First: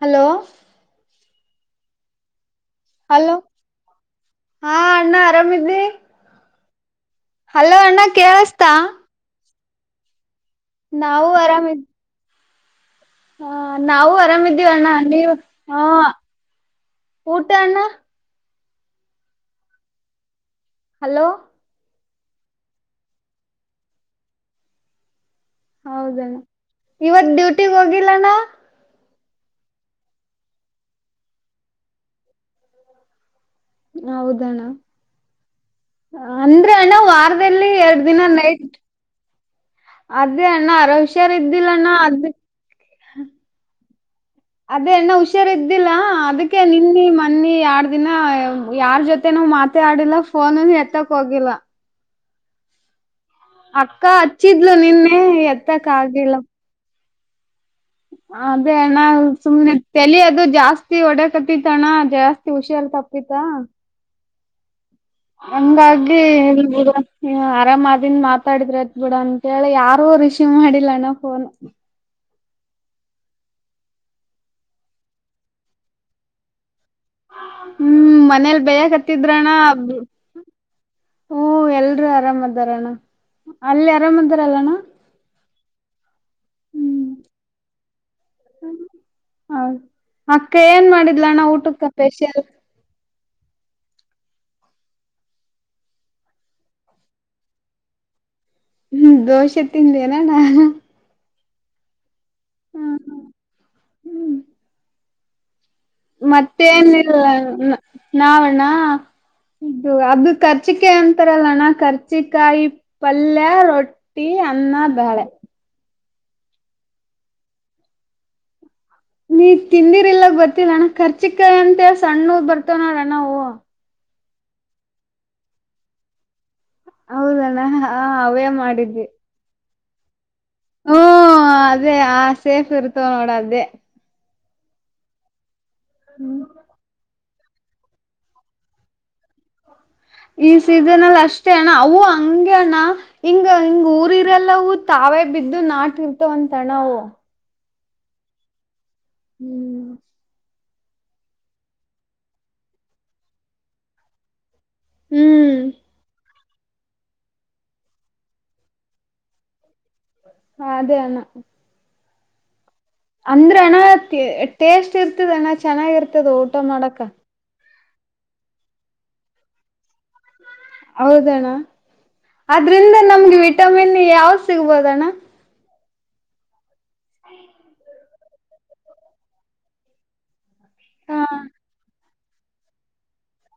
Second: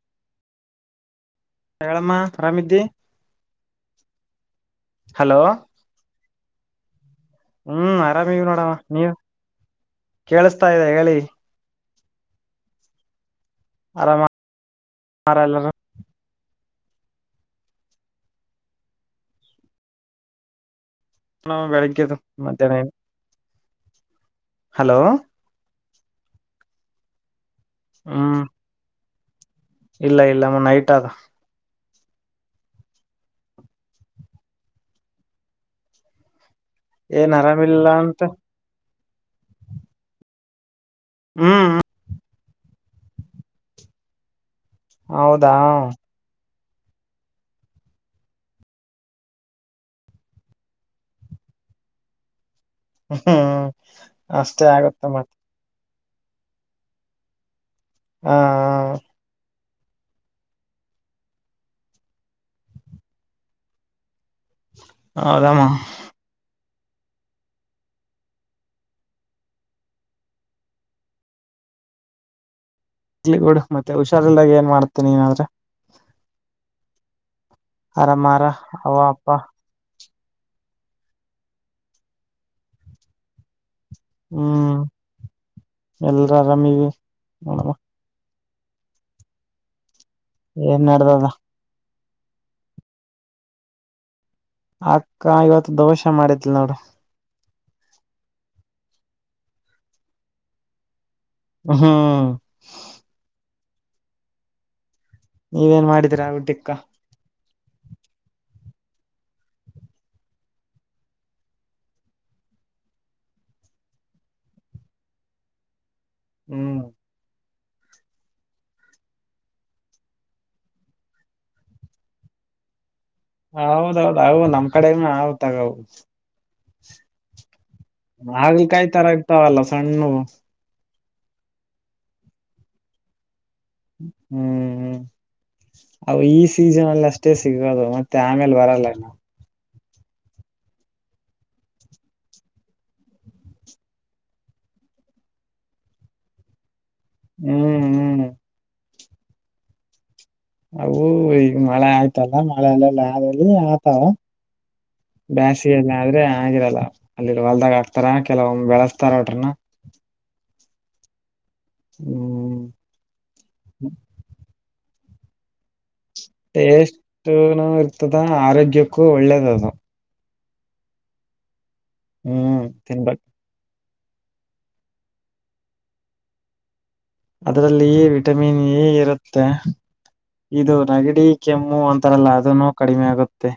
Hello. ಹೇಳಮ್ಮ. ಆರಾಮಿದ್ದಿ hello ಹಾ ಅಣ್ಣ ಹಲೋ ಆರಾಮಿದ್ದಿ. ಹಲೋ ಹ್ಮ್ ಅಣ್ಣ ಕೇಳಸ್ತಾ. ಕೇಳಸ್ತಾ ಇದೆ ಹೇಳಿ. ನಾವು ಹಾ ನಾವು ಆರಾಮಿದ್ದೀವಣ್ಣ ನೀವು ಆರಾಮಲ್ಲ ಹ ಊಟ ಅಣ್ಣ. ಹಲೋ ಉಣ್ಣೆವ ಬೆಳಿಗ್ಗೆದು ಮಧ್ಯಾಹ್ನ. [unintelligible] ಹಲೋ. ಹೌದಣ ಇವತ್ ಡ್ಯೂಟಿಗ್ ಹೋಗಿಲ್ಲನಾ ಹ್ಮ್ ಇಲ್ಲ ಇಲ್ಲ ನೈಟ್ ಆದ ಹೌದಣ ಅಂದ್ರೆ ಅಣ್ಣ ಏನ್ ವಾರದಲ್ಲಿ ಆರಾಮಿಲ್ಲ ಎರಡು ಅಂತ ದಿನ ನೈಟ್ ಅದೇ ಅಣ್ಣ ಅರ ಹುಷಾರ ಇದ್ದಿಲ್ಲ ಹ್ಮ್ ಅಣ್ಣ ಅದ ಅದೇ ಅಣ್ಣ ಹುಷಾರ ಹೌದಾ ಇದ್ದಿಲ್ಲಾ ಅದಕ್ಕೆ ಅಕೆ ನಿನ್ನಿ ಮನ್ನಿ ಯಾರ್ ದಿನ ಯಾರ್ ಜೊತೆ ನಾವ್ ಮಾತಾ ಆಡಿಲ್ಲ ಫೋನಲ್ಲಿ ಎತ್ತಕ್ ಹೋಗಿಲ್ಲ ಹ್ಮ್ ಅಕ್ಕ ಅಷ್ಟೇ ಹಚ್ಚಿದ್ಲು ಆಗುತ್ತೆ ನಿನ್ನೆ ಮತ್ತೆ ಎತ್ತಕ್ಕ ಆಗಿಲ್ಲ ಹ ಅದೇ ಅಣ್ಣ ಸುಮ್ಮ್ನೆ ತಲಿ ಅದು ಜಾಸ್ತಿ ಒಡೆ ಕತ್ತಿತಣ್ಣ ಜಾಸ್ತಿ ಉಷಾರ್ ತಪ್ಪಿತ ಹೌದಮ್ಮ ಹಂಗಾಗಿಬುಡು ಆರಾಮ್ ಆದನ್ ಮಾತಾಡಿದ್ರತ್ ಬಿಡ ಅಂತೇಳಿ ಯಾರು ರಿಸೀವ್ ಮಾಡಿಲ್ಲಣ್ಣ ಫೋನ್ ಇರ್ಲಿ ಬುಡು ಮತ್ತೆ ಹುಷಾರಿಲ್ಲಾಗ ಏನ್ ಮಾಡ್ತೇನೆ ನೀನಾದ್ರೆ ಹ್ಮ್ ಆರಾಮಾರ ಮನೇಲಿ ಅವ ಬೇಯಕ್ ಅಪ್ಪ ಹತ್ತಿದ್ರಣ ಹಓ ಎಲ್ರುೂ ಆರಾಮದಾರಣ್ಣ ಅಲ್ಲಿ ಆರಾಮದಾರಲ್ಲಾನ ಎಲ್ಲರೂ ಆರಾಮಿದ್ದೀವಿ ಹ ಹೌ ಅಕ್ಕ ಏನ್ ಮಾಡಿದ್ಲ ಅಣ್ಣ ಊಟಕ್ಕ ಸ್ಪೆಷಲ್ ಅಕ್ಕ ಇವತ್ ದೋಸೆ ಮಾಡಿದ್ಲು ಹ್ಮ್ ದೋಸೆ ತಿಂದೇನಾ ಹ್ಮ ಹ್ಮ ಹ್ಮ ಹ್ಮ್ ನೀವೇನ್ ಮಾಡಿದೀರಾ ಊಟಕ್ಕ ಮತ್ತೇನಿಲ್ಲ ನಾವಣ್ಣ ಹೌದು ಅದು ಕರ್ಚಿಕಾಯಿ ಅಂತಾರಲ್ಲಣ ಕರ್ಚಿಕಾಯಿ ಪಲ್ಯ ರೊಟ್ಟಿ ಅನ್ನ ಬೇಳೆ ಹ್ಮ್ ನೀ ತಿಂದಿರ್ ಇಲ್ಲ ಬರ್ತ್ತಿಲ್ಲ ಅಣ್ಣ ಕರ್ಚಿಕಾಯಿ ಅಂತ ಸಣ್ಣ ಬರ್ತವ ನೋಡಣ ಹೌದೌದ ಹೌದ ನಮ್ ಕಡೆ ಆತ್ಗೌದು ಹೌದಲ್ಲ ಆಗ್ಲಿ ಕಾಯಿ ತರ ಇಗ್ತಾವಲ್ಲ ಸಣ್ಣ ಹ್ಮ್ ಅದೇ ಆ ಸೇಫ್ ಇರ್ತವ ನೋಡ ಅದೇ ಹ್ಮ್ ಹ್ಮ್ ಅ ಈ ಸೀಸನ್ ಅಲ್ಲಿ ಅಷ್ಟ ಮತ್ತೆ ಸಿಗೋದು ಮತ್ತೆ ಆಮೇಲೆ ಬರಲ್ಲ ಈ ಸೀಸನ್ ಅಲ್ಲಿ ಅಷ್ಟೇ ಅಣ್ಣ ಅವು ಹಂಗಗೆ ಅಣ್ಣ ಹಿಂಗ ಹಿಂಗ ಊರಿ ಇರೆಲ್ಲವೂ ತ ಅವೇ ಬಿದ್ದು ನಾಟ ಇರ್ತ ಒಂದ ತಣವು ಹ್ಮ್ ಹ್ಮ್ ಹ್ಮ್ ಅವು ಈಗ ಮಳೆ ಆಯ್ತಲ್ಲ ಮಳೆ ಅಲ್ಲೆಲ್ಲ ಆದಲ್ಲಿ ಆತಾವ ಹ್ಮ್ ಬ್ಯಾಸಿಯಲ್ಲ ಆದ್ರೆ ಚೆನ್ನಾಗಿರಲ್ಲ ಅಲ್ಲಿ ಹೊಲ್ದಾಗ ಹಾಕ್ತಾರ ಕೆಲವೊ್ ಬೆಳೆಸ್ತಾರ ಹೊಟ್ರನ್ನ ಹಾ ಅದೇ ಅಣ್ಣ ಹ್ಮ್ ಅಂದ್ರೆ ಅಣ ಟೇಸ್ಟ್ ಇರ್ತದ ಅಣ್ಣ ಚನ್ನಾಗಿರ್ತ ಟೇಸ್ಟ್ನು ಇರ್ತದ ಆರೋಗ್ಯಕ್ಕೂ ಒಳ್ಳೇದ ಅದು ಹೌದಣ್ಣ ಹ್ಮ್ ಆದ್ರಿಂದ ತಿನ್ಬೇಕು ನಮ್ಗೆ ವಿಟಮಿನ್ ಯಾವ ಸಿಗ್ಬೋದಣ್ಣ ಅದ್ರಲ್ಲಿ ವಿಟಮಿನ್ ಎ ಇರುತ್ತೆ ಇದು ಹ ನಗಡಿ ಕೆಮ್ಮು ಅಂತ ಆಥರಲ್ಲ ಅದನೋ ಕಡಿಮೆ ಆಗುತ್ತೆ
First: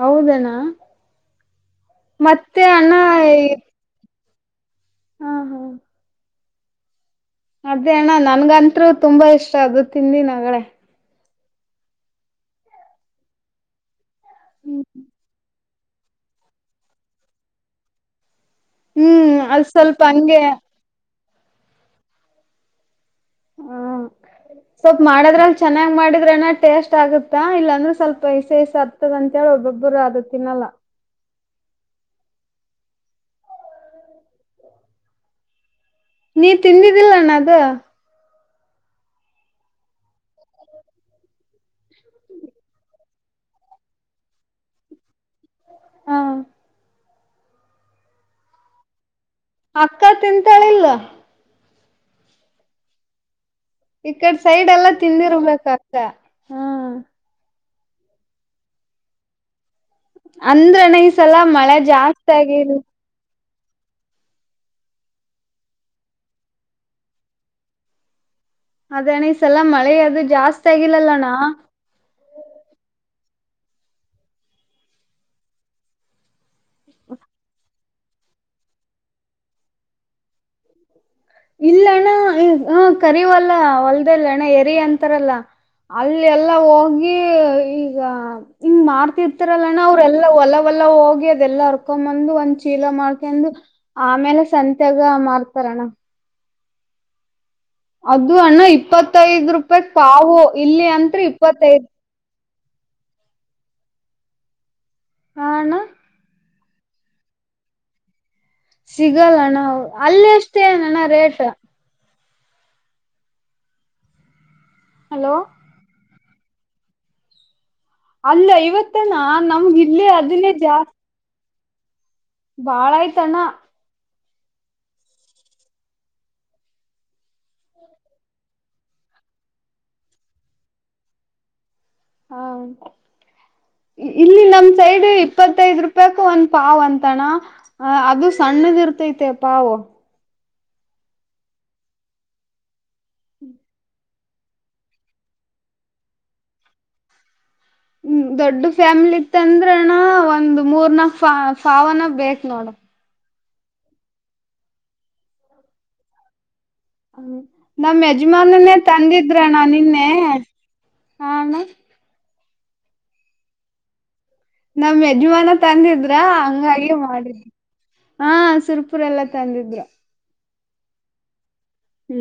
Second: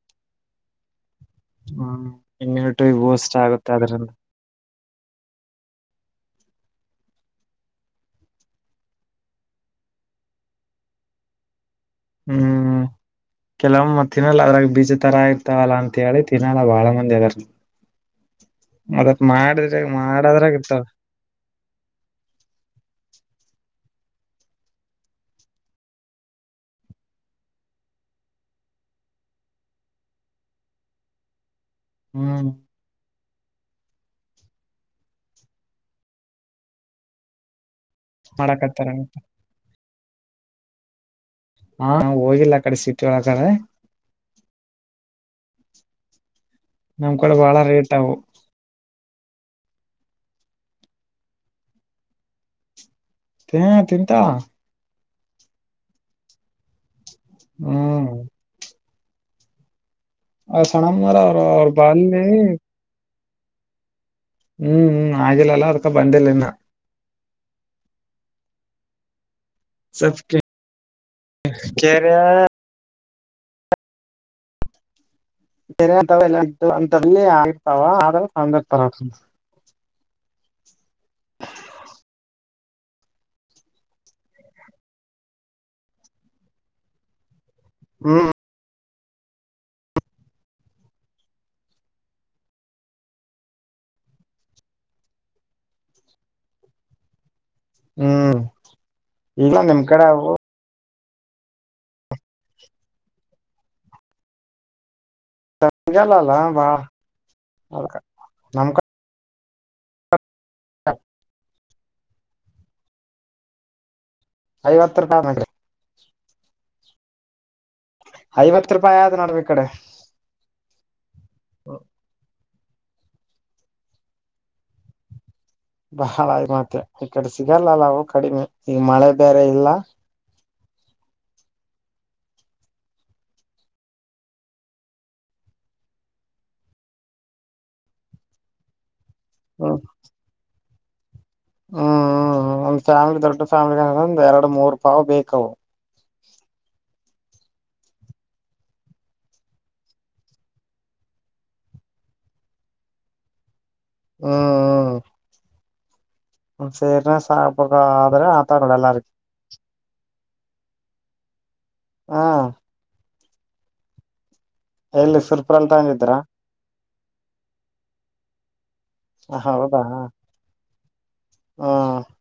ಹೌದಣ್ಣ ಹ್ಮ್ ಮತ್ತೆ ಇಮ್ಯುನಿಟಿ ಅಣ್ಣ ವೂಸ್ ಆಗುತ್ತೆ ಅದ್ರಿಂದ ಹಾ ಹಾ ಅದೇ ಅಣ್ಣ ನನ್ಗಂತ್ರು ತುಂಬಾ ಇಷ್ಟ ಅದು ತಿಿಂದಿ ನಗಗಳೇ ಹ್ಮ್ ಕೆಲವೊಮ್ಮ್ ಮತ್ತಿನ್ರಾಗ ಬಿಸಿ ತರ ಆಯ್ತ ಇತ್ತವಲ್ಲ ಅಂತ ಹೇಳಿ ತಿನ್ನಲ್ಲ ಬಾಳ ಮಂದಿ ಆದರದ ಅದಕ ಹ್ಮ್ ಅದ್ ಮಾಡಿದ್ರೆ ಸ್ವಲ್ಪ ಹಂಗೆ ಮಾಡದ್ರಾಗ ಹ ಇರ್ತವ ಹಾ ಸ್ವಲ್ಪ ಮಾಡದ್ರಲ್ ಚೆನ್ನಾಗ್ ಮಾಡಿದ್ರನ ಟೇಸ್ಟ್ ಆಗುತ್ತಾ ಇಲ್ಲಾಂದ್ರೆ ಸ್ವಲ್ಪ ಇಸೆ ಇಸ ಹತ್ತದ ಅಂತೇಳ ಒಬ್ಬ ಒಬ್ಬರ ಆದ ತಿನ್ನಲ್ಲ ಹ್ಮ್ ನೀ ತಿಂದಿದ್ದಿಲ್ಲಣ್ಣ ಅದು ಮಾಡಕತ್ತಾರ ಅಂತ ಹಾ ಹೋಗಿಲ್ಲ ಆ ಕಡೆ ಸಿಟಿ ಒಳಗಡೆ ಹಾ ನಮ್ ಕಡೆ ಬಾಳ ರೇಟ್ ಅವು ಅಕ್ಕ ತಿಂತಾಳಿಲ್ಲ ಹ ತಿಂತಾಳ ತಿಂದಿರಬೇಕು ಅಕ್ಕ ಹಾ ಹ್ಮ್ ಅಂದ್ರೇನೆ ಸಣಮ್ಮರ ಅವ್ರ ಈಸಲ ಅವ್ರ ಮಳೆ ಬಾಲ್ಲಿ ಜಾಸ್ತಿ ಆಗಿಲ್ಲ ಹ್ಮ್ ಹ್ಮ್ ಆಗಿಲ್ಲಲ್ಲ ಅದ್ಕ ಬಂದಿಲ್ಲ ಇನ್ನ ಅದೇಣ್ಣ ಈ ಸಲ ಮಳೆ ಅದು ಜಾಸ್ತಿ ಆಗಿಲ್ಲಲ್ಲಣ್ಣ ಕೇರಿಯ ಕರಿವ ಹಂತಲ್ಲಿ ಆಗಿರುತಾವ ಅದರ ತಂದಿರ್ತಾರ್ ಇಲ್ಲ ಅಣ್ಣ ಹ ಕರಿವಲ್ಲ ಹೊಲ್ದೆೇ ಇಲ್ಲ ಅಣ್ಣ ಎರಿ ಅಂತಾರಲ್ಲ ಅಲ್ಲಿ ಎಲ್ಲಾ ಹೋಗಿ ಈಗ ಹ್ಮ್ ಹಿಂಗ್ ಮಾಡ ತಿರ್ತಾರಲ್ಲಣ್ಣ ಅವ್ರಲ್ಲ ಹೊಲ ಹೊಲ ಹೋಗಿ ಅದೆಲ್ಲಾ ಹರ್ಕೊಂಡ್ ಬಂದು ಒಂದ್ ಚೀಲ ಮಾಡ್ಕೊಂಡ್ ಆಮೇಲೆ ಸಂತ್ಯಾಗ ಮಾರ್ತಾರಣ್ಣ ಅದು ಹ್ಮ್ ಅಣ್ಣ ಇಪ್ಪತ್ತೈದ ಇಲ್ಲ ನಿಮ್ ರೂಪಾಯಕ್ ಕಡೆ ಅವು ಪಾವು ಇಲ್ಲಿ ಅಂದ್ರ ಇಪ್ಪತ್ತೈದ ಹ ಅಣ್ಣ ಸಂಜಾಲಲ್ಲಾ ಬಾಳ್ ಅದಕ ಸಿಗಲ್ಲಣ್ಣ ಅಲ್ಲಿ ಎಸ್ಟ್ ಹೇಳಿಲಣ್ಣ ರೇಟ್ ಐವತ್ತು ರೂಪಾಯಿ ಹಲೋ ಮಾಡಿರಿ ಅಲ್ಲ ಐವತ್ ಐವತ್ತು ರೂಪಾಯಿ ಅಣ್ಣ ಆದ್ ನೋಡ್ರಿ ಈ ಕಡೆ ನಮ್ಗ ಇಲ್ಲಿ ಹದಿನೈದು ಜಾಸ್ತಿ [unintelligible] ಬಾಳ ಆಯ್ತಣ ಬಾಳ ಮತ್ತೆ ಈ ಕಡೆ ಸಿಗಲ್ಲಲ್ಲಾವು ಕಡಿಮೆ ಈಗ ಮಳೆ ಬೇರೆ ಇಲ್ಲ ಹಾ ಈ ಇಲ್ಲಿ ನಮ ಸೈಡ್ ಇಪ್ಪತ್ತೈದ್ ರೂಪಾಯಕ ಒಂದ್ ಪಾವ್ ಅಂತಾನ ಅದು ಸಣ್ಣದ ಇರ್ತ ಇರ್ತೈತೆ ಪಾವು ಹ್ಮ್ ಹ್ಮ್ ಒಂದ್ ಫ್ಯಾಮಿಲಿ ದೊಡ್ಡ ಫ್ಯಾಮ್ಲಿ ಒಂದ್ ಎರಡು ಮೂರುೂ ಪಾವ್ ಬೇಕವು ಹ್ಮ್ ದೊಡ್ಡ ಫ್ಯಾಮಿಲಿ ಇತ್ತ ಅಂದ್ರಣ ಒಂದ್ ಮೂರ್ ನ ಪಾವನ ಬೇಕ ನೋಡ ಹ್ಮ್ ಹ್ಮ್ ಹ ಸಾಕ್ಬೇಕ ನಮ್ ಆದ್ರೆ ಆತ ನೋಡ ಯಜಮಾನನ್ನೇ ಎಲ್ಲಾರ್ಗ ತಂದಿದ್ರಣ ನಿನ್ನೆ ಹ ಅಣ್ಣ ಹಾ ನಮ್ ಎಲ್ಲಿ ಯಜಮಾನ ಸುರ್ಪುರಲ್ ತಂದಿದ್ರ ಹಂಗಾಗಿ ಮಾಡಿದ ಹ ಸುರ ರೆ ಎಲ್ಲಾ ಹೌದಾ ತಂದಿದ್ರು ಹ್ಮ್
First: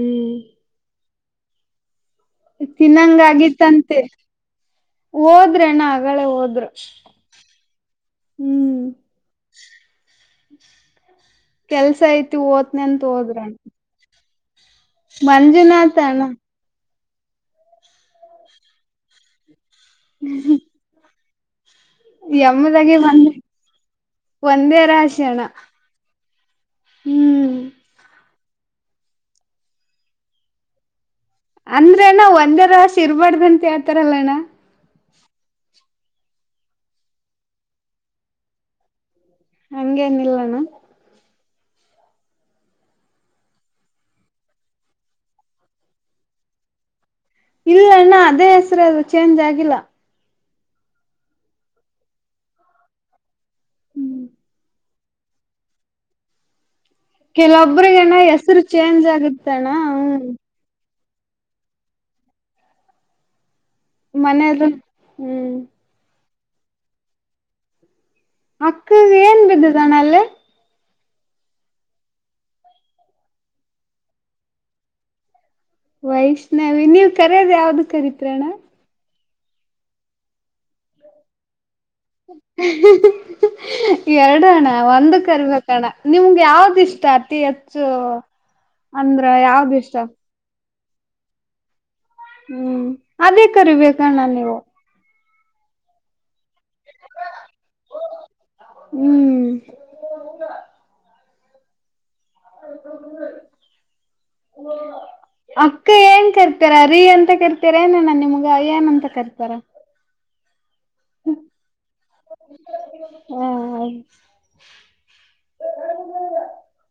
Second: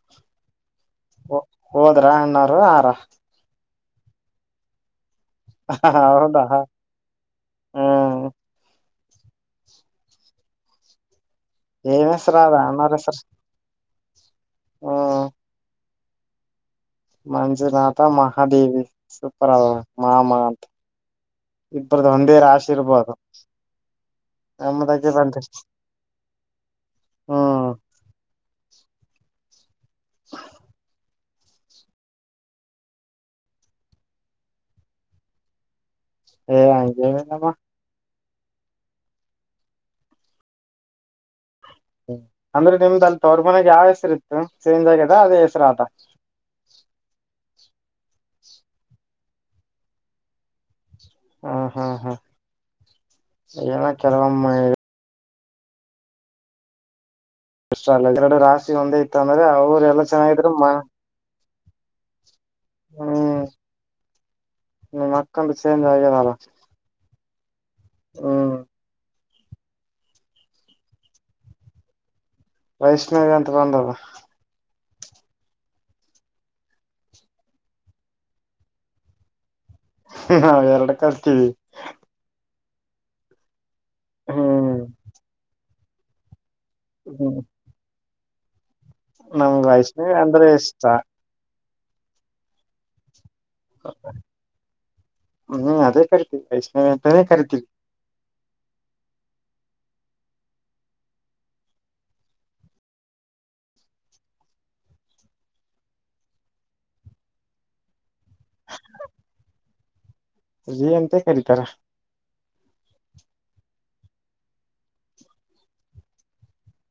ಹ ತಿನ್ನಂಗ ಆಗಿತ್ತಂತೆ ಹೋದ್ರೆ ಅಣ್ಣ ಆಗಳೇ ಹೌದಾ ಹೋದ್ರರು ಹ್ಮ್ ಹ್ಮ್ [unintelligible] ಕೆಲ್ಸ ಏನ್ ಹೆಸರ ಐತಿ ಅದ ಹೋತಿನಿ ಅಣ್ಣಾರ ಅಂತ ಹೆಸರು ಹೋದ್ರಣ ಮಂಜುನಾಥಾ ಅಣ್ಣ ಮಂಜುನಾತ ಮಹಾದೇವಿ ಸೂಪರ್ ಹಾಗೆ ಮ ಮ ಅಂತ ಇಬ್ಬರ್ದು ಒಂದೇ ರಾಶಿ ಯಮ್ಮದಾಗಿ ಇರ್ಬೋದು ಒಂದ ಒಂದೇ ನಮ್ಮದಕ್ಕೆ ರಾಶಿ ಬಂತೆ ಅಣ್ಣ ಹ್ಮ ಹ್ಮ್ [inaudible] ಅಂದ್ರಣ ಒಂದೇ ರಾಶಿ ಇರ್ಬಾರಡ್ದ ಅಂತ ಹೇಳ್ತಾರಲ್ಲ ಅಣ್ಣ ಹೇ ಹಾಗೇನಿಲ ಮೆ ಹಂಗೇ ನಿಲ್ಲಾಣ್ಣ ಅಂದ್ರೆ ನಿಮ್ದ ತವರು ಮನೆ ಯಾವ ಹೆಸರು ಇತ್ತು ಚೇಂಜ್ ಆಗ್ಯದ ಅದೇ ಹೆಸರು ಆತಾ [inaudible] ಇಲ್ಲ ಅಣ್ಣ ಅದೇ ಹೆಸರು ಅದು ಚೇಂಜ್ ಆಗಿಲ್ಲ ಹ್ಮ ಹ್ಮ ಹ್ಮ್ ಏನ ಕೆಲವಮ್ಮ ಇಷ್ಟ ಅಲ್ಲ ಕೆಲೊಬ್ರಗಣ ಎರಡು ಹೆಸರು ರಾಶಿ ಒಂದೇ ಚೇಂಜ್ ಇತ್ತು ಅಂದ್ರೆ ಆಗತ್ತಣ್ಣ ಅವ್ರ ಎಲ್ಲಾ ಹ್ಮ ಚೆನ್ನಾಗಿದ್ರ ಹ್ಮ್ ಮನೇದು ನಿಮ್ ಅಕ್ಕಾದು ಹ್ಮ್ ಸೇಜ ಆದಾರಾ ಹ ಅಕ್ಕ ಏನ್ ಬಿದ್ದ ಅಣ್ಣ ಅಲ್ಲಿ ವೈಷ್ಣವಿ ಅಂತ ಬಂದದ ವೈಷ್ಣವಿ ನೀವ್ ಕರದ್ ಯಾವ್ದು ಕರೀತ್ರಣ್ಣ ನಾವ ಎರಡು ಕಲ್ತೀವಿ ಎರಡು ಅಣ್ಣ ಹ್ಮ್ ಒಂದ ಕರಿಬೇಕಣ್ಣ ನಿಮ್ಗೆ ಯಾವ್ದ ಇಷ್ಟಾಅತಿ ಹೆಚ್ಚು ಅಂದ್ರ ನಮ್ಗ ಯಾವ್ದ್ ಇಷ್ಟ ವೈಷ್ಣವಿ ಅಂದ್ರೆ ಇಷ್ಟ ಹ್ಮ್ ಅದೇ ಕರಿಬೇಕಣ್ಣ ನೀವು ಹ್ಮ್ ಅದೇ ಕರಿತೀವಿ ವೈಷ್ಣವಿಯ ಅಂತಾನೇ ಕರಿತೀವಿ ಹ್ಮ್ ಹ [inaudible] ಅಕ್ಕ ಏನ್ ಕರ್ತಾರ ರೀ ಅಂತ ಕರ್ತಾರ ಏನ ನ ನಿಮ್ಗ ಅಯ್ಯನ ಅಂತ ಕರ್ತಾರ [inaudible] ರೀ ಎಂತ ಕರತಾರ ಹ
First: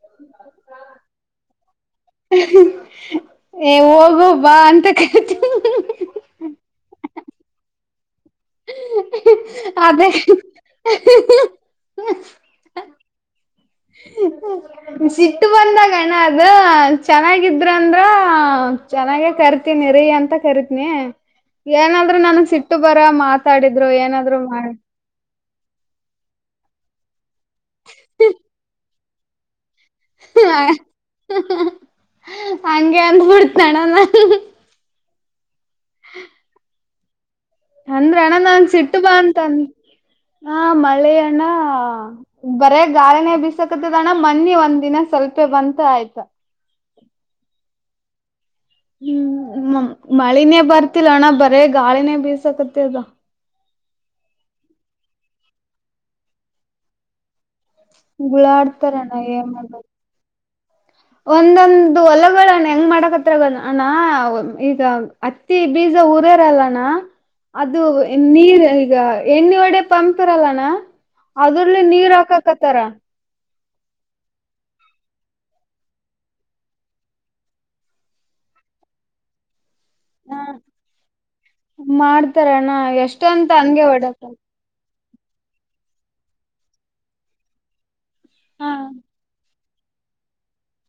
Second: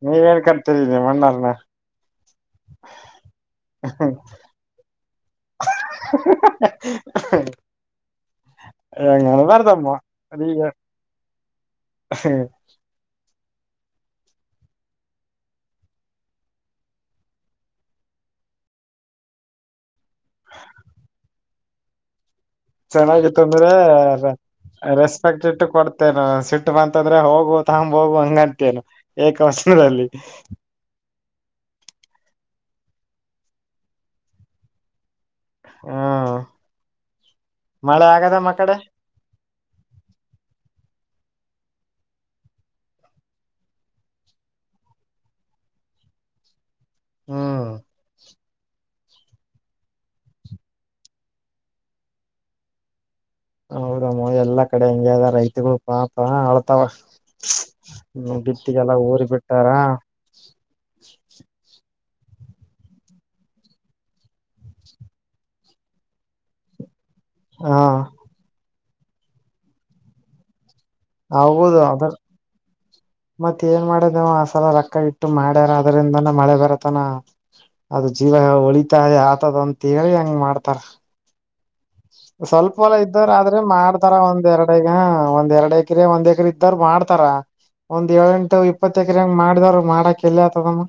ನೀವ ಕರೀತೀರಿ ನಿಮ್ ಅಣ್ಣವರ್ಣ ಹೇ ಹೋಗು ಬಾ ಅಂತ ಕರೀತೀನಿ [inaudible] ಎಂಗನಲ್ಲರ್ತಮ್ಮ ಅದೇ [inaudible] ಸಿಟ್ಟು ಬಂದಾಗ ಅಣ್ಣ ಅದ ಚೆನ್ನಾಗಿದ್ರ ಅಂದ್ರ ಚೆನ್ನಾಗೆ ಕರಿತೀನಿ ರೀ ಅಂತ ಕರಿತನಿ ಏನಂದ್ರೆ ನ ಸಿಟ್ಟು ಬರ ಚೆನ್ನಾಗಿತ್ತು ಅಂದ್ರೆ ಮಾತಾಡಿದ್ರು ಏನಾದ್ರು ಮಾಡ ಟ್ಟ ಕೊಡ್ತೇನು ಸಿಟ್ಟು ಬಂತಂದ್ರೆ ಹೋಗು ತಂಬ್ ಹೋಗು ಹಂಗಂತೇನು ಏಕ ವಚನ [unintelligible] ಹಂಗೆ ಅಂದಬಡ್ತಣಲ್ಲ ಹಾ ಅಂದ್ರ ಅಣ್ಣ ನಾ ಸಿಟ್ಟ ಬಾ ಅಂತಂದ ಆ ಮಳೆ ಅಣ್ಣ ಬರೇ ಗಾಳಿನೇ ಬಿಸಕತ್ತದಣ್ಣ ಮನ್ನಿ ಒಂದ್ ದಿನ ಸ್ವಲ್ಪೆ ಬಂತ ಆಯ್ತ ಹ್ಮ ಹ್ಮ್ ಮಳಿನೇ ಬರ್ತಿಲ್ಲ ಅಣ್ಣ ಬರೇ ಗಾಳಿನೇ ಬೀಸಾಕತ್ತ ಅದ ಹೌದಮ್ಮ ಎಲ್ಲಾ ಕಡೆ ಹೆಂಗಗೆದ ರೈತಗಳು ಪಾಪ ಆಳ್ತಾವ ಹ್ಮ ಬಿತ್ತಿಗೆಲ್ಲ ಗುಳಾಡ್ತಾರಣ್ಣ ಊರ್ ಏನ್ ಮಾಡ ಬಿಟ್ಟಾರಾ ಒಂದೊಂದು ಅದು ಹೊಲಗಗಳಣ್ಣ ಹೆಂಗ್ ಮಾಡಕತ್ರ ಅಣ್ಣ ಈಗ ಹತ್ತಿ ಬೀಜ ಉಊರರಲ್ಲಣ್ಣ ಹ ಅದು ನೀರ್ ಈಗ ಎಣ್ಣೆ ಒಡೆ ಪಂಪ್ರಲ್ಲನಾ ಅದ್ರಲ್ಲಿ ನೀರ್ ಹಾಕಕತ್ತಾರ ಮತ್ ಏನ್ ಮಾಡದ ನೀವ್ ಆಸಲ ರೊಕ್ಕ ಇಟ್ಟು ಮಾಡ್ಯಾರ ಅದ್ರಿಂದಾನ ಮಳೆ ಬರತನ ಅದು ಜೀವ ಹೊಳಿತಾರೆ ಆತದ ಅಂತೇಳಿ ಹೆಂಗ ಮಾಡ್ತಾರ ಮಾಡ್ತಾರಣ್ಣ ಸ್ವಲ್ಪ ಹೊಲ ಎಷ್ಟ ಇದ್ದವ್ರ ಅಂತ ಆದ್ರೆ ಹಂಗೆ ಮಾಡ್ತಾರ ಹೊಡಕ ಒಂದ್ ಎರಡ ಐದು ಹ ಒಂದ್ ಎರಡ್ ಎಕರೆ ಒಂದ್ ಎಏಕರೆ ಇದ್ದ್ರರು ಮಾಡ್ತಾರ ಒಂದ್ ಏಳೆಂಟು ಹ ಇಪ್ಪತ್ತ ಎಕರೆ ಹೆಂಗ್ ಮಾಡಿದವ್ ಮಾಡಕ್ ಎಲ್ಲ ಆತದಮ್ಮ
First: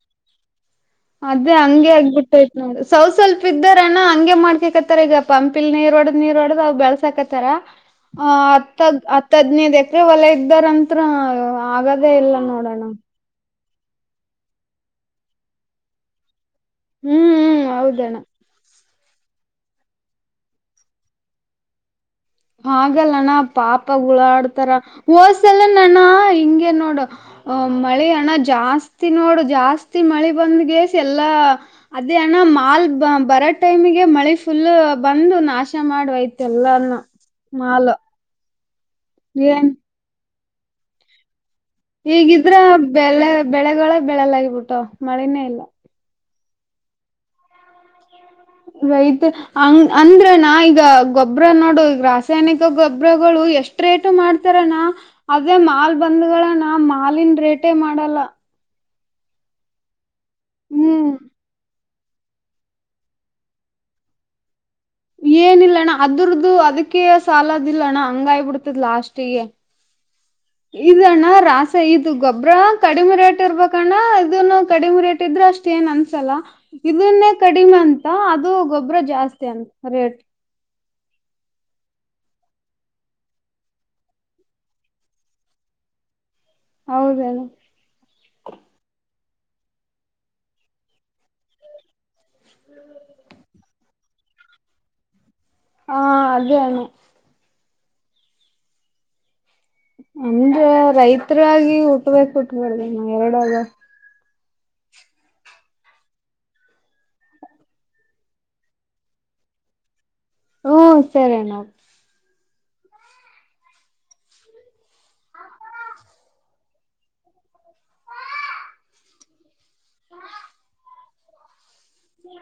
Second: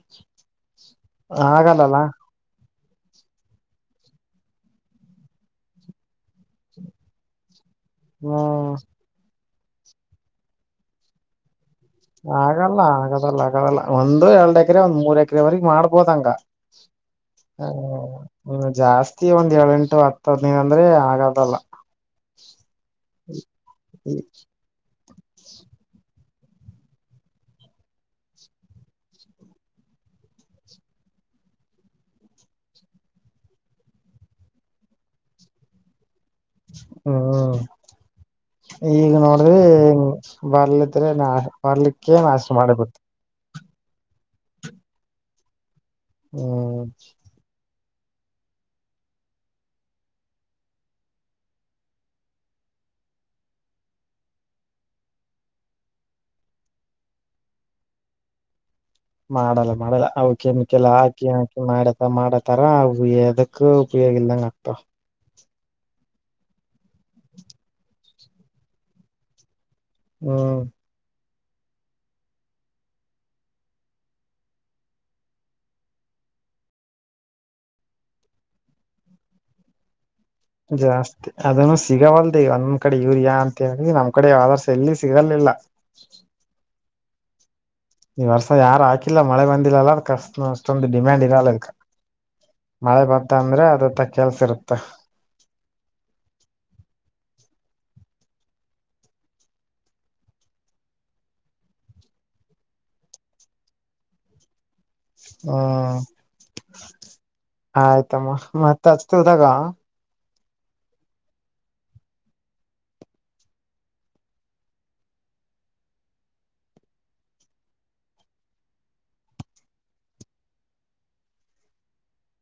ಅದೇ ಹಂಗೆ ಆಗಲ್ಲಲ್ಲ ಆಗ್ಬಿಟ್ಟೈತ್ ನೋಡ್ರ ಸವ ಸ್ವಲ್ಪ ಇದ್ದಾರಣ್ಣ ಹಂಗೆ ಮಾಡ್ ಕತ್ತ ಈಗ ಪಂಪ್ಿಲ್ ನೀರ್ ಒಡದ್ ನೀರ್ ಒಡದು್ ಬೆಳಸಾಕತ್ತಾರ ಅ್ ಹ್ಮ್ ಹತ್ತ ಹತ್ತದ ಹದ್ನೈದ್ ಎಕ್ರ ಹೊಲ ಇದ್ದಾರಂತ್ರ ಆಗದೇ ಇಲ್ಲ ನೋಡೋಣ ಲ್ಲ ಒಂದು ಎರಡ್ ಎಕರೆ ಒಂದ್ ಮೂರ್ ಎಕರೆವರೆಗ್ ಮಾಡ್ಬೋದಂಗ ಹ್ಮ್ ಹ್ಮ್ ಹೌದಣ್ಣ ಹ್ಮ ಜಾಸ್ತಿ ಪ್ರತಿ ಒಂದ್ ಏಳ ಎಂಟು ಹತ್ತ ಹದನೈದ ಅಂದ್ರೆ ಆಗದಲ್ಲ ಹಾಗಲ್ಲನಾ ಪಾಪ ಉುಳ ಆಡ್ತಾರ ಹೋದ್ಸಲ ನಣ ಹಿಂಗಗೆ ನೋಡು ಮಳೆ ಅಣ ಜಾಸ್ತಿ ನೋಡು ಜಾಸ್ತಿ ಮಳ ಬಂದಲ್ಲ ಅದೇಣ ಮಾ ಬ ಟೈಮ ಮಳಿ ಫುಲ್ ಬಂದು ನಾಶ ಮಾಡುವಯ್ತೆ ಎಲ್ಲಾನ ಹ್ಮ್ ಮಾಲ್ ಈಗ ನೋಡ್ರಿ ಏನ್ ಬರ್ಲತ್ ನಾ ಬರ್ಲಿಕ್ಕೆ ನಾಶ ಈಗಿದ್ರ ಮಾಡಿಬಿಟ್ಟು ಬೆಳೆ ಬೆಳೆಗಳ ಬೆಳೆಲ್ಾಗಿಬಿಟ್ಟು ಮಳನೇ ಇಲ್ಲ ಹ್ಮ್ ರೈತ ಹಂಗ ಅಂದ್ರನಾ ಈಗ ಗೊಬ್ಬ್ರ ನೋಡು ಈ ರಾಸಾಯನಿಕ ಗೊಬ್ಬ್ರಗಳು ಎಷ್ಟ್ ರೇಟ ಮಾಡ್ತಾರನಾ ಅದೇ ಮಾಲ್ ಬಂದ್ಗಳನ ಮಾಲಿನ ರೇಟೇ ಮಾಡಲ್ಲ ಮಾಡಲ್ಲ ಮಾಡಲ್ಲ ಅವ ಕೆಮಕ್ಕೆಲ್ಲ ಹ್ಮ್ ಹಾಕಿ ಹಾಕಿ ಮಾಡ ಮಾಡತರ್ಯದಕ್ಕೂ ಉಪಯೋಗ ಇಲ್ದಂಗ ಆಗ್ತವ ಏನಿಲ್ಲ ಅಣ್ಣ ಅದರ್ದು ಅದಕ್ಕೆ ಸಾಲದಿಲ್ಲ ಅಣ್ಣ ಹಂಗಾಯಬಿಡ್ತದ ಲಾಸ್ಟಿಗೆ ಹ್ಮ್ ಇದ ನ ಪ್ರಾಸೆ ಇದು ಗೊಬ್ಬ್ರ ಕಡಿಮೆ ರೇಟ್ ಇರ್ಬೇಕಣ್ಣ ಇದನ್ನು ಕಡಿಮೆ ರೇಟ್ ಇದ್ರೆ ಅಷ್ಟು ಏನ್ ಅನ್ಸಲ್ಲ ಇದನ್ನೇ ಕಡಿಮೆ ಅಂತ ಅದು ಗೊಬ್ಬರ ಜಾಸ್ತಿ ಅಂತ ರೇಟ್ ಜಾಸ್ತಿ ಅದನ್ನು ಸಿಗವಲ್ದಿ ಒಂದ್ ಕಡೆ ಯೂರಿಯಾ ಅಂತ ಹೇಳಿ ನಮ್ ಕಡೆಾವರ್ ಎಲ್ಲಿ ಸಿಗಲ್ಿಲ್ಲ ಹ ಹೌದಣ ಈ ವರ್ಷ ಯಾರು ಹಾಕಿಲ್ಲ ಮಳೆ ಬಂದಿಲ್ಲಲ್ಲ ಅಷ್ಟ ಅಷ್ಟೊಂದು ಡಿಮ್ಯಾಂಡ್ ಇರಲ್ಲ ಇದಕ ಮಳೆ ಬತ ಅಂದ್ರೆ ಅದತ್ತ ಕೆಲ್ಸ ಇರುತ್ತ ಹ ಅದೇ ಅಣ್ಣ ಅಂದ್ರ ರೈತರಾಗಿ ಉಟ್ಬೇಕು ಉಟ್ಬಡ್ದ ನ ಎರಡಗ ಹಾ ಆ ಆಯ್ತಮ್ಮ ಮತ್ತ ಅಚ್ತ್ ಹದಾಗ ಹ್ಮ ಸರಿನಾ ಹ ಹ್ಮ